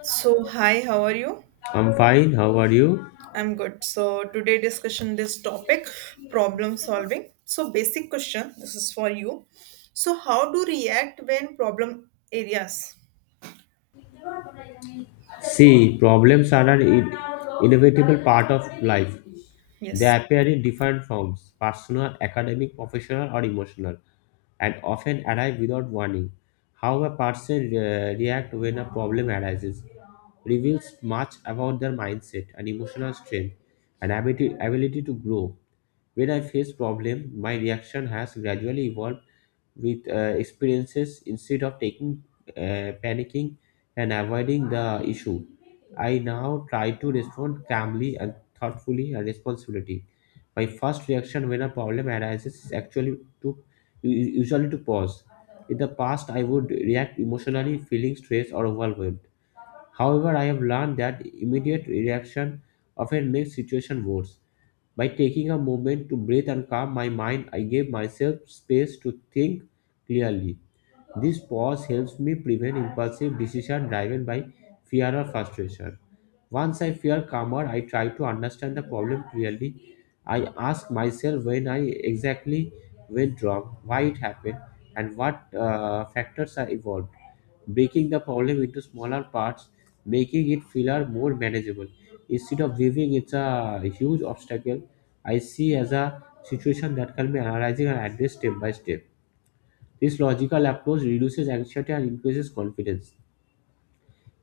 So, hi, how are you? I'm fine. How are you? I'm good. So, today discussion this topic, problem solving. So, basic question, this is for you. So, how do react when problem areas? See, problems are an inevitable part of life. They Yes. appear in different forms personal, academic, professional, or emotional, and often arrive without warning. How a person reacts when a problem arises reveals much about their mindset and emotional strength and ability to grow. When I face problem, my reaction has gradually evolved with experiences instead of taking panicking and avoiding the issue. I now try to respond calmly and thoughtfully and responsibility. My first reaction when a problem arises is actually to u- usually to pause. In the past I would react emotionally feeling stressed or overwhelmed. However, I have learned that immediate reaction often makes situation worse. By taking a moment to breathe and calm my mind I gave myself space to think clearly. This pause helps me prevent impulsive decision driven by fear or frustration. Once I feel calmer, I try to understand the problem clearly. I ask myself when I exactly went wrong, why it happened, and what factors are involved. Breaking the problem into smaller parts, making it feel more manageable. Instead of viewing it a huge obstacle, I see as a situation that can be analyzed and addressed step by step. This logical approach reduces anxiety and increases confidence.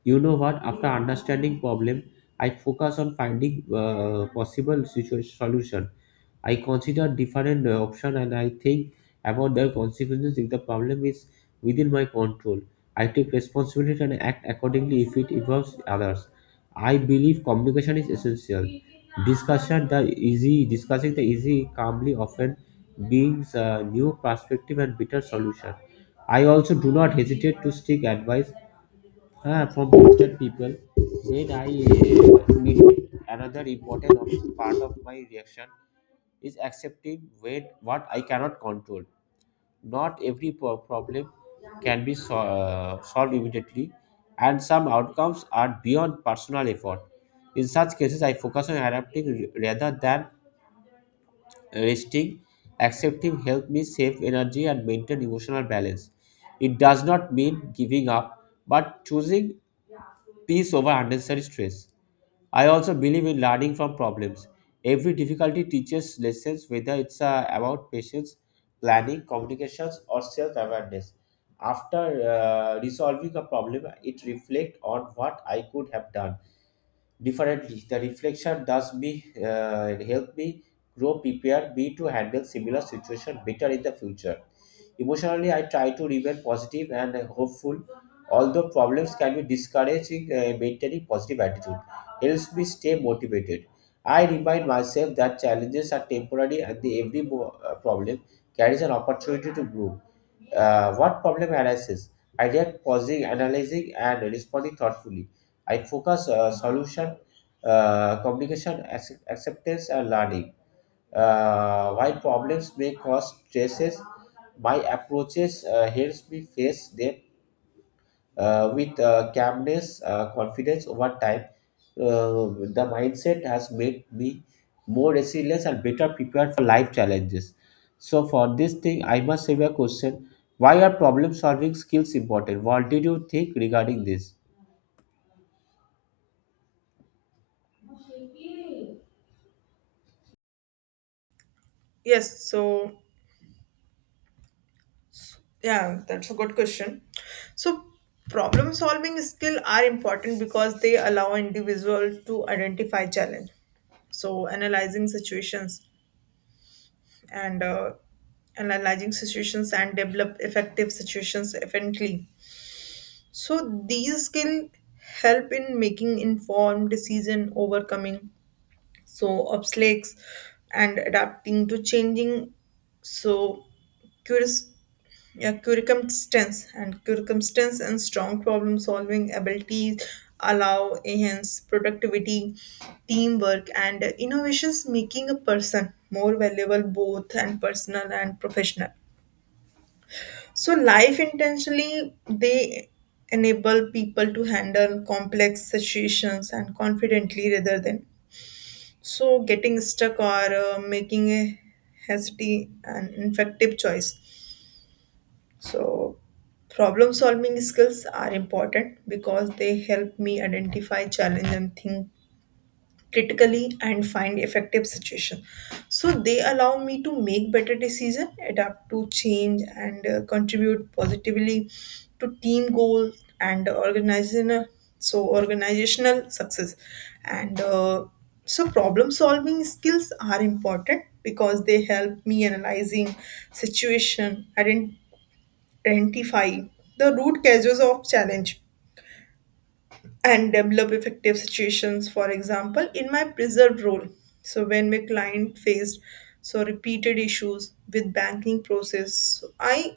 You know what? After understanding problem, I focus on finding possible situation solution. I considered different options and I think about their consequences if the problem is within my control. I take responsibility and act accordingly if it involves others. I believe communication is essential. Discussion the easy Discussing the easy calmly often brings a new perspective and better solution. I also do not hesitate to seek advice from trusted people. Then I need another important part of my reaction is accepting when what I cannot control. Not every problem can be solved immediately, and some outcomes are beyond personal effort. In such cases, I focus on adapting rather than resting. Accepting help me save energy and maintain emotional balance. It does not mean giving up, but choosing peace over unnecessary stress. I also believe in learning from problems. Every difficulty teaches lessons, whether it's about patience, planning, communications, or self awareness. After resolving a problem, it reflects on what I could have done differently. The reflection does me help me grow, prepare me to handle similar situation better in the future. Emotionally, I try to remain positive and hopeful. Although problems can be discouraging, maintaining positive attitude helps me stay motivated. I remind myself that challenges are temporary and the every problem carries an opportunity to grow. What problem arises? I react pausing, analyzing, and responding thoughtfully. I focus solution, communication, acceptance, and learning. While problems may cause stresses, my approaches helps me face them with calmness, confidence over time. The mindset has made me more resilient and better prepared for life challenges. So for this thing, I must have a question. Why are problem solving skills important? What did you think regarding this? Yes, so yeah, that's a good question. So problem solving skill are important because they allow individual to identify challenge. So and uh, analyzing situations and develop effective situations efficiently. So these skills help in making informed decision, overcoming so obstacles, and adapting to changing so curious, yeah, circumstance and circumstance and strong problem solving abilities allow enhance productivity, teamwork, and innovations, making a person more valuable both and personal and professional. So, life intentionally they enable people to handle complex situations and confidently rather than so getting stuck or making a hasty and ineffective choice. So, problem solving skills are important because they help me identify challenge and think critically and find effective suggestion, so they allow me to make better decision adapt to change and contribute positively to team goal and organizational so organizational success and so problem solving skills are important because they help me analyzing situation identify the root causes of challenge and develop effective situations. For example, in my preserved role, so when my client faced so repeated issues with banking process, so I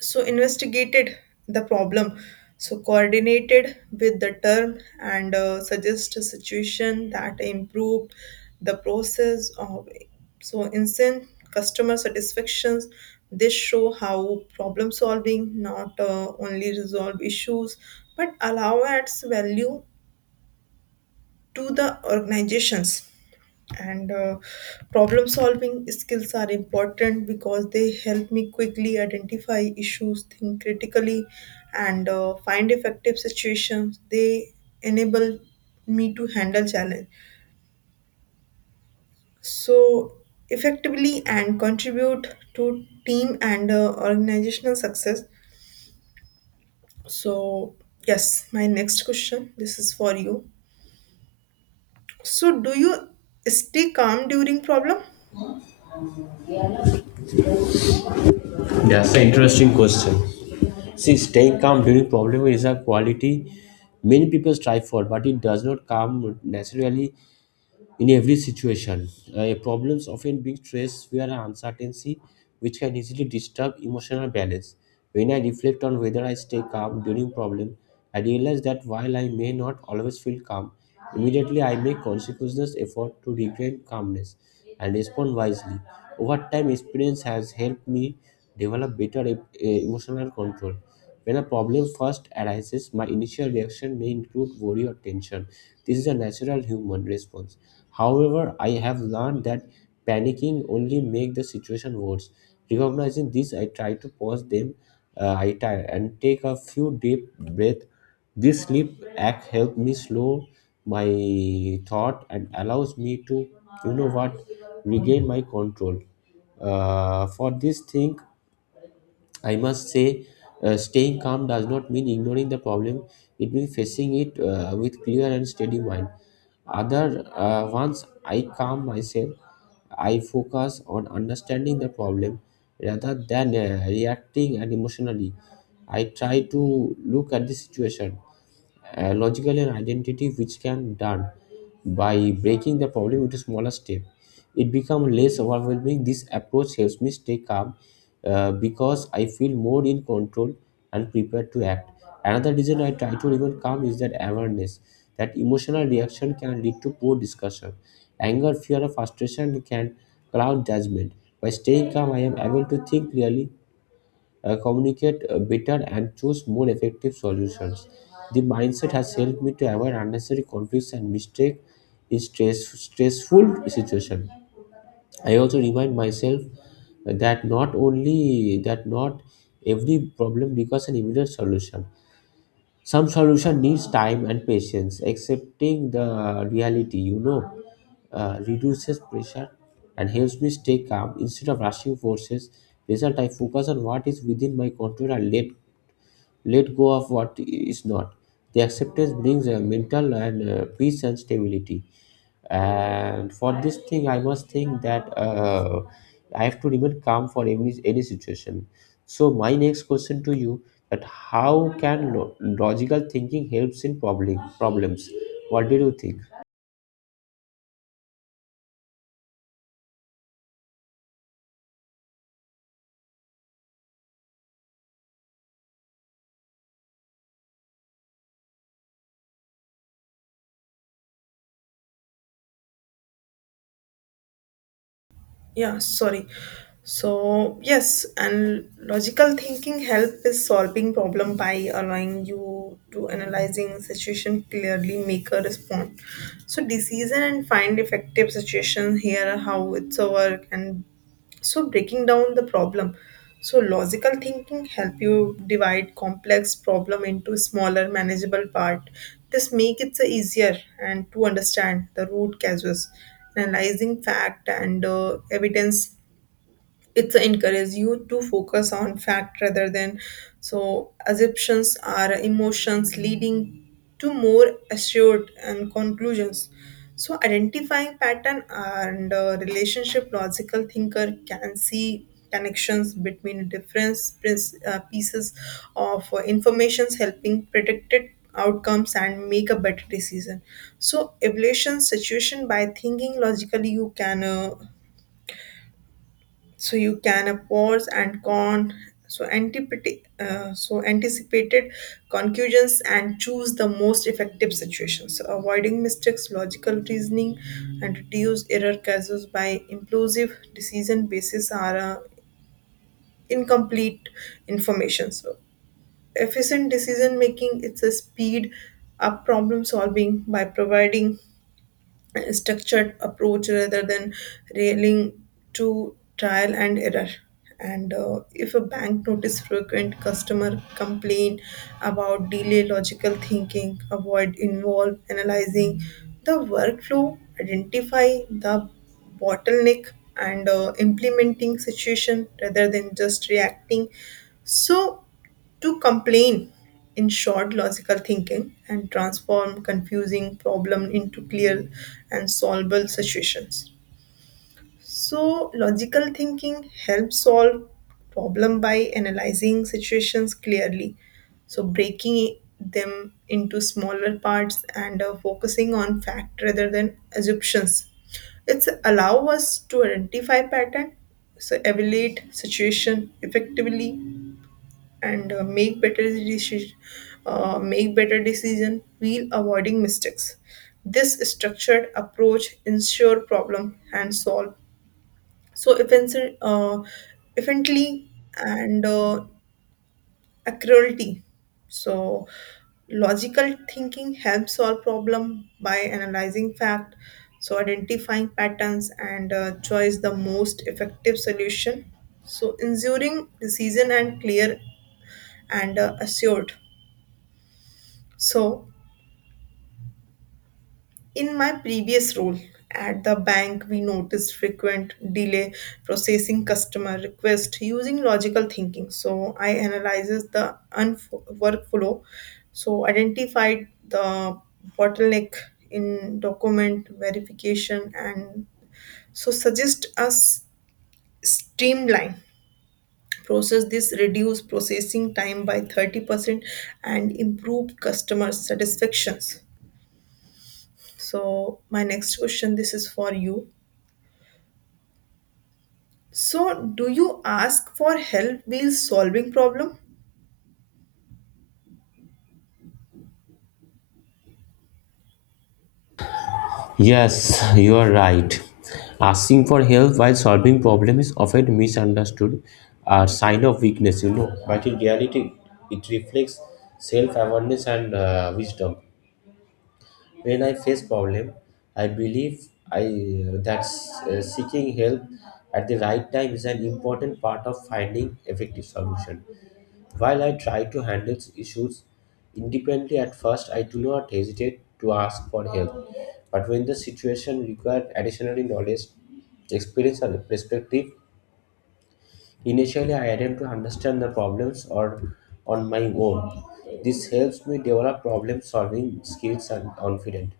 so investigated the problem, so coordinated with the term and suggest a situation that improved the process of so instant customer satisfactions. This show how problem solving not only resolve issues but allow adds value to the organizations and problem solving skills are important because they help me quickly identify issues, think critically and find effective situations. They enable me to handle challenge so effectively and contribute to team and organizational success. So yes, my next question, this is for you. So do you stay calm during problem? That's an interesting question. See, staying calm during problem is a quality many people strive for, but it does not come naturally in every situation. Problems often bring stress, fear, and uncertainty, which can easily disturb emotional balance. When I reflect on whether I stay calm during problem, I realize that while I may not always feel calm, immediately I make conscious effort to regain calmness and respond wisely. Over time, experience has helped me develop better emotional control. When a problem first arises, my initial reaction may include worry or tension. This is a natural human response. However, I have learned that panicking only makes the situation worse. Recognizing this, I try to pause them. I try and take a few deep breath. This sleep act helped me slow my thought and allows me to, you know what, regain my control. For this thing, I must say, staying calm does not mean ignoring the problem. It means facing it with clear and steady mind. Other Once I calm myself, I focus on understanding the problem rather than reacting and emotionally. I try to look at the situation a logical and identity which can done by breaking the problem into smaller step. It becomes less overwhelming. This approach helps me stay calm because I feel more in control and prepared to act. Another reason I try to remain calm is that awareness that emotional reaction can lead to poor discussion. Anger, fear or frustration can cloud judgment. By staying calm I am able to think clearly, communicate better, and choose more effective solutions. The mindset has helped me to avoid unnecessary conflicts and mistake in stressful situation. I also remind myself that not only that not every problem requires an immediate solution. Some solution needs time and patience. Accepting the reality, you know, reduces pressure and helps me stay calm instead of rushing forces. Result: I focus on what is within my control and let go of what is not. The acceptance brings a mental and peace and stability. And for this thing, I must think that I have to remain calm for any situation. So my next question to you, that how can logical thinking helps in problems? What did you think? Yeah, sorry. So yes, and logical thinking help is solving problem by allowing you to analyzing situation clearly, make a response, so decision and find effective situation. Here how it's a work and so breaking down the problem, so logical thinking help you divide complex problem into smaller manageable part. This make it so easier and to understand the root causes, analyzing fact and evidence. It encourages you to focus on fact rather than so assumptions are emotions leading to more assured and conclusions, so identifying pattern and relationship. Logical thinker can see connections between different pieces of informations, helping predicted outcomes and make a better decision. So evaluation situation by thinking logically you can so you can a pause and con so so anticipated conclusions and choose the most effective situations, so avoiding mistakes. Logical reasoning and reduce error cases by impulsive decision basis are incomplete information, so efficient decision making. It's a speed up problem solving by providing a structured approach rather than railing to trial and error. And if a bank notice frequent customer complaint about delay, logical thinking avoid involve analyzing the workflow, identify the bottleneck and implementing situation rather than just reacting. So to complain, in short, logical thinking and transform confusing problem into clear and solvable situations. So logical thinking helps solve problem by analyzing situations clearly, so breaking them into smaller parts and focusing on fact rather than assumptions. It's allow us to identify pattern, so evaluate situation effectively and make better decision, make better decision while avoiding mistakes. This structured approach ensure problem and solve so efficiently efficiently and accurately. So logical thinking helps solve problem by analyzing fact, so identifying patterns and choice the most effective solution, so ensuring decision and clear and assured. So, in my previous role at the bank, we noticed frequent delay processing customer request using logical thinking. So, I analyzes the workflow, so identified the bottleneck in document verification and so suggest us streamline process. This reduce processing time by 30% and improve customer satisfactions. So, my next question this is for you. So, do you ask for help while solving problem? Yes, you are right. Asking for help while solving problem is often misunderstood a sign of weakness, you know. But in reality, it reflects self-awareness and wisdom. When I face problem, I believe I that seeking help at the right time is an important part of finding effective solution. While I try to handle issues independently at first, I do not hesitate to ask for help. But when the situation requires additional knowledge, experience, or perspective, initially I attempt to understand the problems or on my own. This helps me develop problem solving skills and confidence.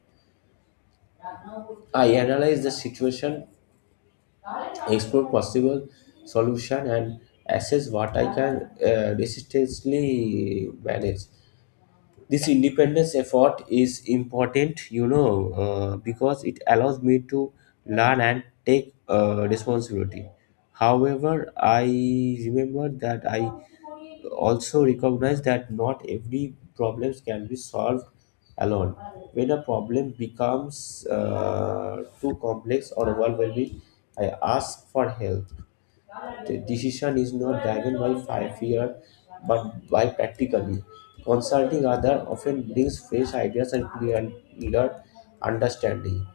I analyze the situation, explore possible solution, and assess what I can resistantly manage. This independence effort is important, you know, because it allows me to learn and take responsibility. However, I remember that I also recognize that not every problems can be solved alone. When a problem becomes too complex or overwhelming, I ask for help. The decision is not driven by fear but by practically. Consulting others often brings fresh ideas and clearer understanding.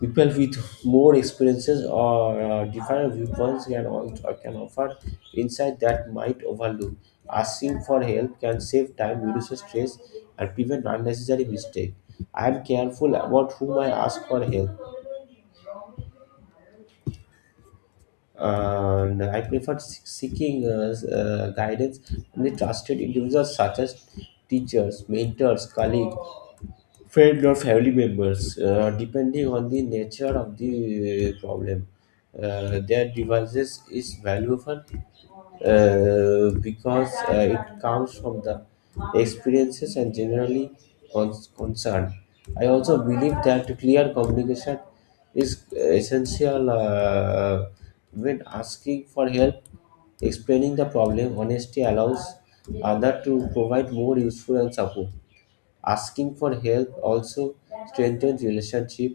People with more experiences or different viewpoints can offer insight that might overlook. Asking for help can save time, reduce stress, and prevent unnecessary mistakes. I am careful about whom I ask for help and I prefer seeking guidance from the trusted individuals such as teachers, mentors, colleagues, friends, or family members, depending on the nature of the problem. Their devices is valuable because it comes from the experiences and generally concern. I also believe that clear communication is essential when asking for help. Explaining the problem honestly allows other to provide more useful and support. Asking for help also strengthens relationship.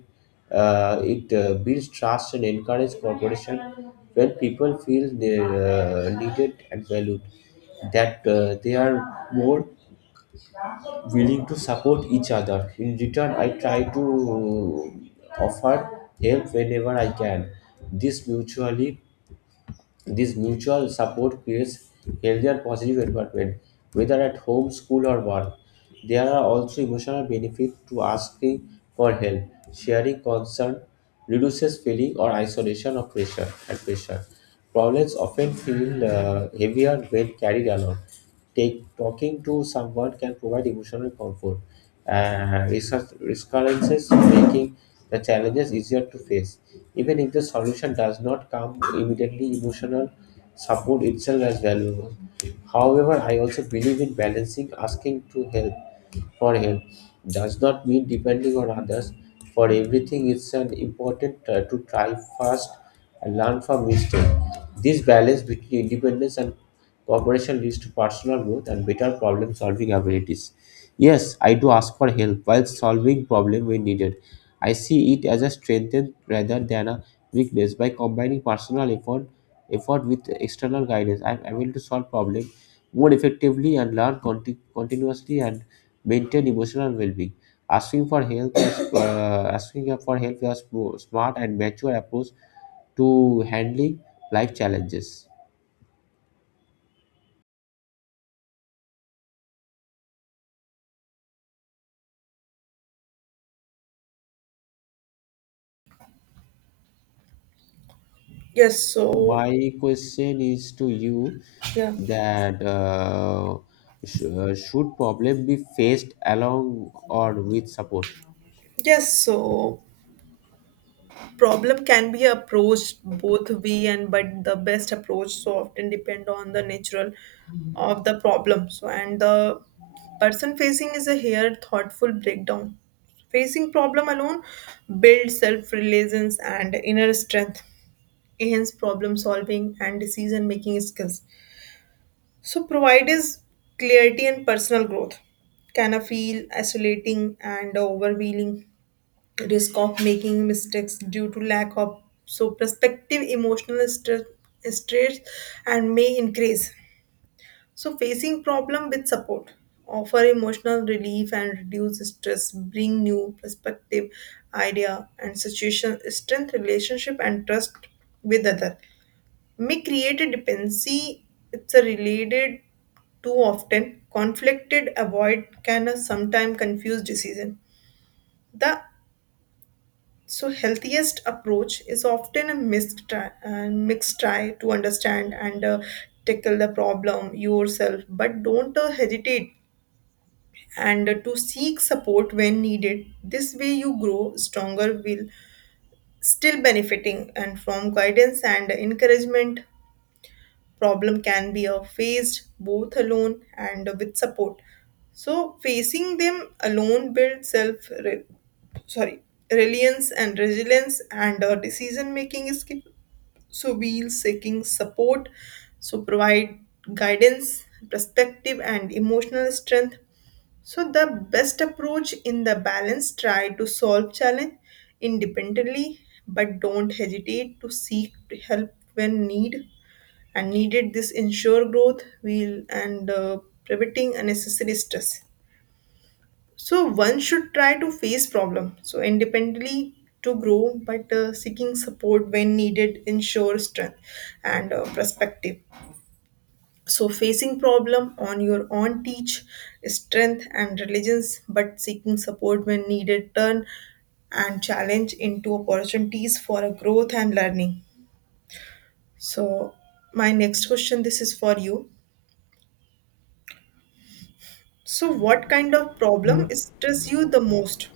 It builds trust and encourages cooperation. When people feel they, needed and valued, that they are more willing to support each other. In return I try to offer help whenever I can. this mutually this mutual support creates healthier positive environment, whether at home, school, or work. There are also emotional benefits to asking for help. Sharing concern reduces feeling or isolation of pressure and pressure. Problems often feel heavier when carried alone. Talking to someone can provide emotional comfort, resource recurrences, making the challenges easier to face. Even if the solution does not come immediately, emotional support itself is valuable. However, I also believe in balancing asking to help for help does not mean depending on others for everything. It's an important to try first and learn from mistake. This balance between independence and cooperation leads to personal growth and better problem solving abilities. Yes, I do ask for help while solving problem when needed. I see it as a strength rather than a weakness. By combining personal effort with external guidance, I am able to solve problem more effectively and learn continuously and maintain emotional well-being. Asking for help is a smart and mature approach to handling life challenges. Yes, so My question is to you yeah. that should problem be faced along or with support? Yes, so problem can be approached both way, and but the best approach so often depend on the natural of the problem. So, and the person facing is a here thoughtful breakdown. Facing problem alone builds self-reliance and inner strength. Hence, problem solving and decision making skills. So, provide is clarity and personal growth. Can I feel isolating and overwhelming? Risk of making mistakes due to lack of so perspective, emotional stress, stress, and may increase. So, facing problem with support offer emotional relief and reduce stress, bring new perspective idea and situation, strength relationship and trust with other, may create a dependency. It's a related too often conflicted avoid can a sometime confuse decision. The so healthiest approach is often a mixed try and mixed try to understand and tackle the problem yourself, but don't hesitate and to seek support when needed. This way you grow stronger will still benefiting and from guidance and encouragement. Problem can be faced both alone and with support, so facing them alone builds self re- sorry reliance and resilience and decision making skill, so we'll seeking support, so provide guidance, perspective and emotional strength. So the best approach in the balance, try to solve challenge independently but don't hesitate to seek help when need and needed. This ensure growth will and preventing unnecessary stress. So one should try to face problem so independently to grow but seeking support when needed ensure strength and perspective. So facing problem on your own teach strength and religions, but seeking support when needed turn and challenge into opportunities for a growth and learning. So my next question, this is for you. So, what kind of problem stress you the most?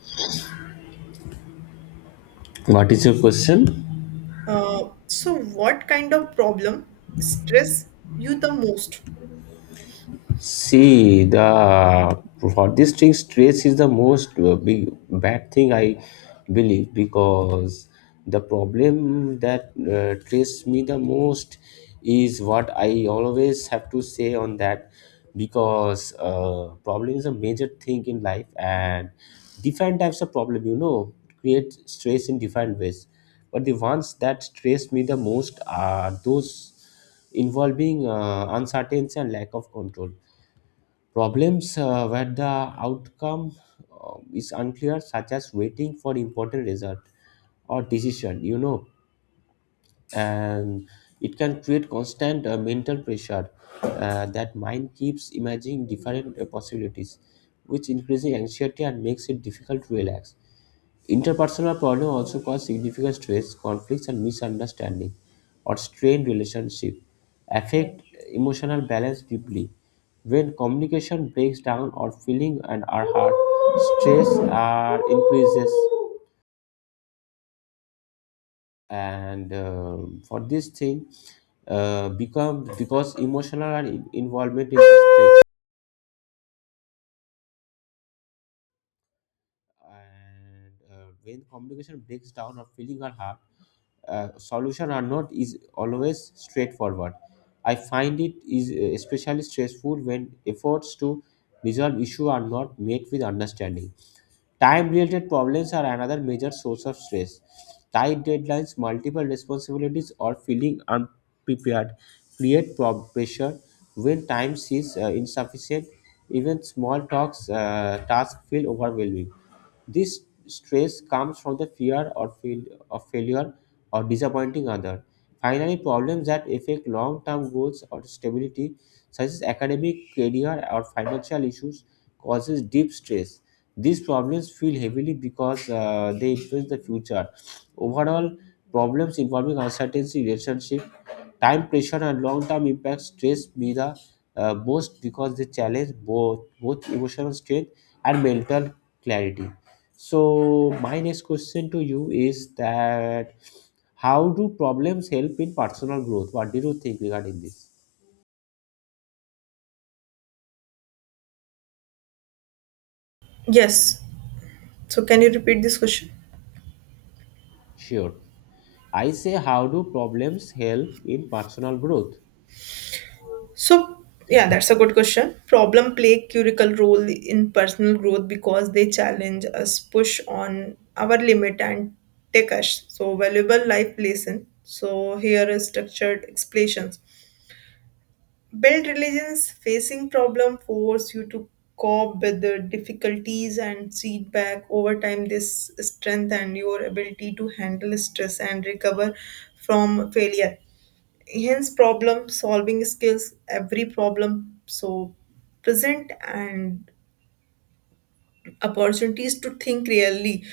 What is your question? So, what kind of problem stress you the most? See, the for district stress is the most big bad thing I believe because the problem that stress me the most is what I always have to say on that because problem is a major thing in life, and different types of problem create stress in different ways. But the ones that stress me the most are those involving uncertainty and lack of control. Problems where the outcome is unclear, such as waiting for important result or decision, and it can create constant mental pressure, that mind keeps imagining different possibilities, which increases anxiety and makes it difficult to relax. Interpersonal problems also cause significant stress, conflicts, and misunderstanding, or strained relationship, affect emotional balance deeply. When communication breaks down or feeling and are hurt, stress are increases, and for this thing, become because emotional and involvement is at stake. And when communication breaks down or feeling are hard, solution are not is always straightforward. I find it is especially stressful when efforts to resolve issue are not made with understanding. Time related problems are another major source of stress. Tight deadlines, multiple responsibilities, or feeling unprepared create pressure. When time is insufficient, even small talks tasks feel overwhelming. This stress comes from the fear or fail of failure or disappointing other. Finally, problems that affect long-term goals or stability, such as academic, career, or financial issues, causes deep stress. These problems feel heavily because they influence the future. Overall, problems involving uncertainty, relationship, time pressure, and long-term impact stress me the most because they challenge both emotional strength and mental clarity. So my next question to you is that, how do problems help in personal growth? What do you think regarding this? Yes. So, can you repeat this question? Sure, I say, how do problems help in personal growth? So, yeah, that's a good question. Problem play critical role in personal growth because they challenge us, push on our limit, and take us. So, valuable life lesson. So, here is structured explanations. Built religions facing problem force you to cope with the difficulties and feedback over time. This strengthen your ability to handle stress and recover from failure. Hence, problem solving skills. Every problem so present and opportunities to think really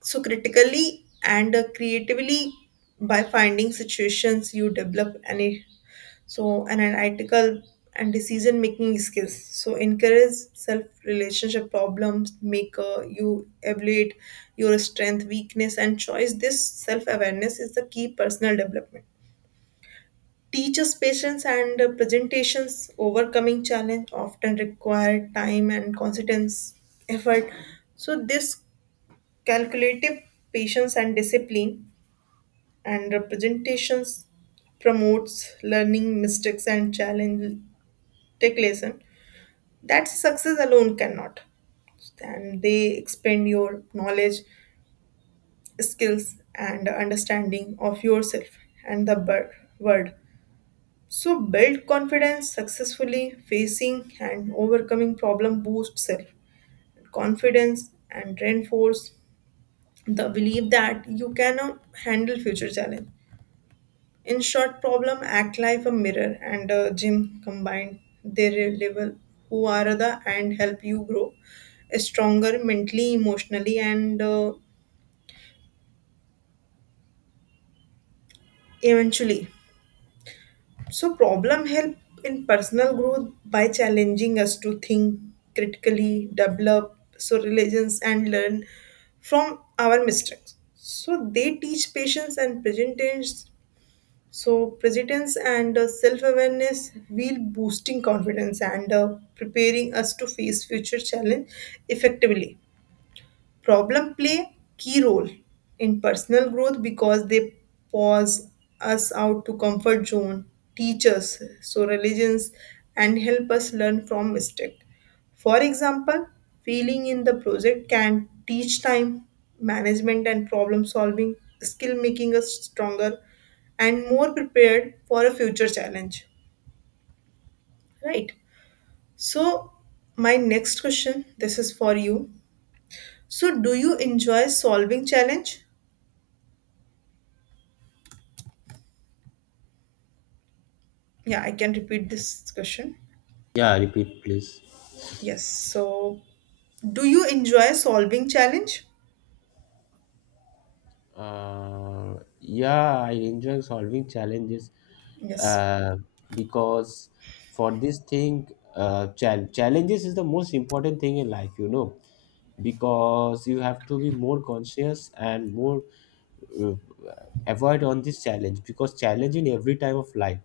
so critically and creatively. By finding situations you develop any so an analytical and decision making skills, so encourage self relationship. Problems maker you evaluate your strength, weakness and choice. This self awareness is the key personal development. Teaches patience and presentations. Overcoming challenge often require time and consistent effort. So this calculative patience and discipline and representations promotes learning mistakes and challenge, take lesson that success alone cannot, and they expand your knowledge, skills and understanding of yourself and the world. So build confidence. Successfully facing and overcoming problem boosts self confidence and reinforce the belief that you can handle future challenge. In short, problem act like a mirror and a gym combined. They reveal who are the and help you grow stronger mentally, emotionally, and eventually. So problem help in personal growth by challenging us to think critically, develop so religions and learn from our mistakes. So they teach patience and presentance. So presence and self-awareness will boosting confidence and preparing us to face future challenge effectively. Problem play key role in personal growth because they pause us out to comfort zone, teach us so religions and help us learn from mistake. For example, failing in the project can teach time management and problem solving skill, making us stronger and more prepared for a future challenge. Right. So my next question, this is for you. So do you enjoy solving challenge? Yeah, I can repeat this question. Yeah, repeat please. Yes. So, do you enjoy solving challenge? Uh, yeah, I enjoy solving challenges, Yes. uh, because for this thing, challenges is the most important thing in life, because you have to be more conscious and more uh, avoid on this challenge because challenge in every time of life.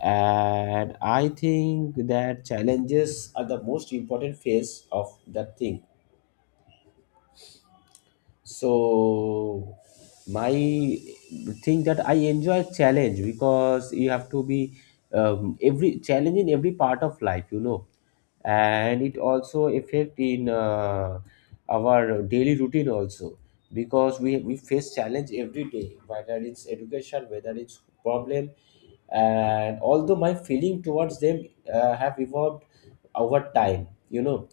And I think that challenges are the most important phase of that thing. So my thing that I enjoy challenge because you have to be, every challenge in every part of life, and it also affect in our daily routine also, because we face challenge every day, whether it's education, whether it's problem, and although my feeling towards them have evolved over time,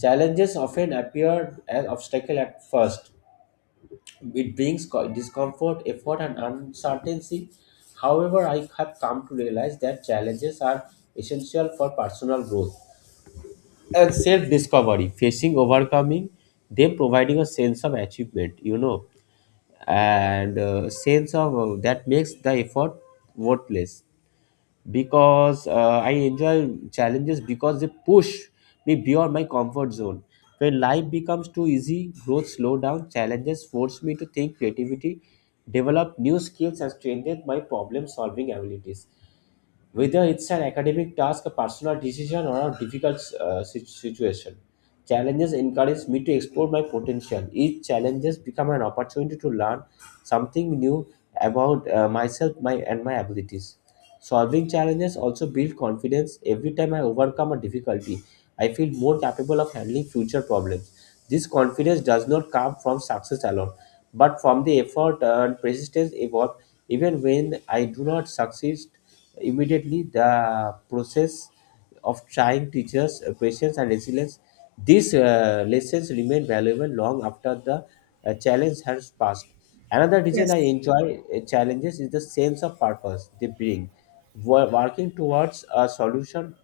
challenges often appear as obstacle at first. It brings discomfort, effort, and uncertainty. However, I have come to realize that challenges are essential for personal growth and self discovery, facing, overcoming them, providing a sense of achievement, and sense of that makes the effort worthless because I enjoy challenges because they push me beyond my comfort zone. When life becomes too easy, growth slow down. Challenges force me to think creativity, develop new skills, and strengthen my problem solving abilities. Whether it's an academic task, a personal decision, or a difficult situation. Challenges encourage me to explore my potential. Each challenges become an opportunity to learn something new about myself my, and my abilities. Solving challenges also build confidence. Every time I overcome a difficulty, I feel more capable of handling future problems. This confidence does not come from success alone, but from the effort and persistence involved. Even when I do not succeed immediately, the process of trying teachers patience and resilience. These lessons remain valuable long after the challenge has passed. Another reason I Yes. enjoy challenges is the sense of purpose they bring. Working towards a solution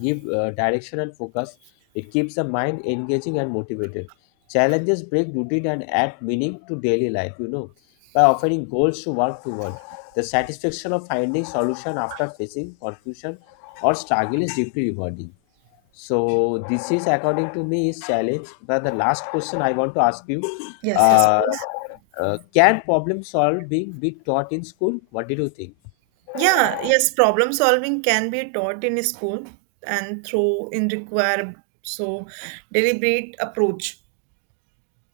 give direction and focus. It keeps the mind engaging and motivated. Challenges break routine and add meaning to daily life, by offering goals to work toward. The satisfaction of finding solution after facing confusion or struggle is deeply rewarding. So this is according to me is challenge. But the last question I want to ask you, Yes, yes, uh, please. Can problem solving be taught in school? What did you think? Yeah, yes, problem solving can be taught in school and through in require so deliberate approach.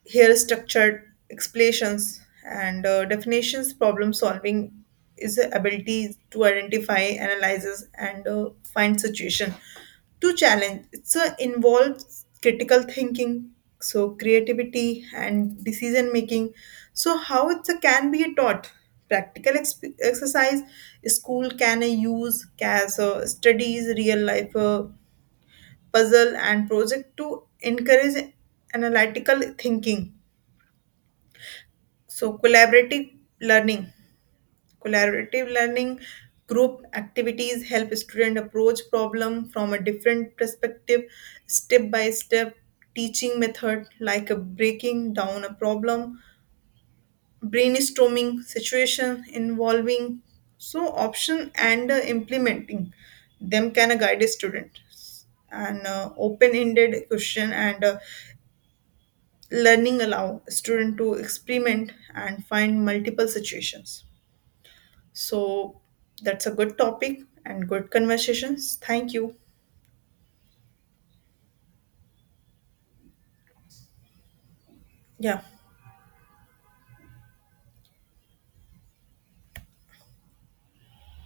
Here, structured explanations and definitions. Problem solving is the ability to identify analyzes and find situation to challenge. It's a involves critical thinking, so creativity and decision making. So how it can be taught? Practical exercise, school can use as studies, real life puzzle and project to encourage analytical thinking, so collaborative learning. Collaborative learning group activities help student approach problem from a different perspective step by step. Teaching method like a breaking down a problem, brainstorming situation involving so option and implementing them can guide a student. And open-ended question and learning allow student to experiment and find multiple situations. So that's a good topic and good conversations. Thank you. Yeah.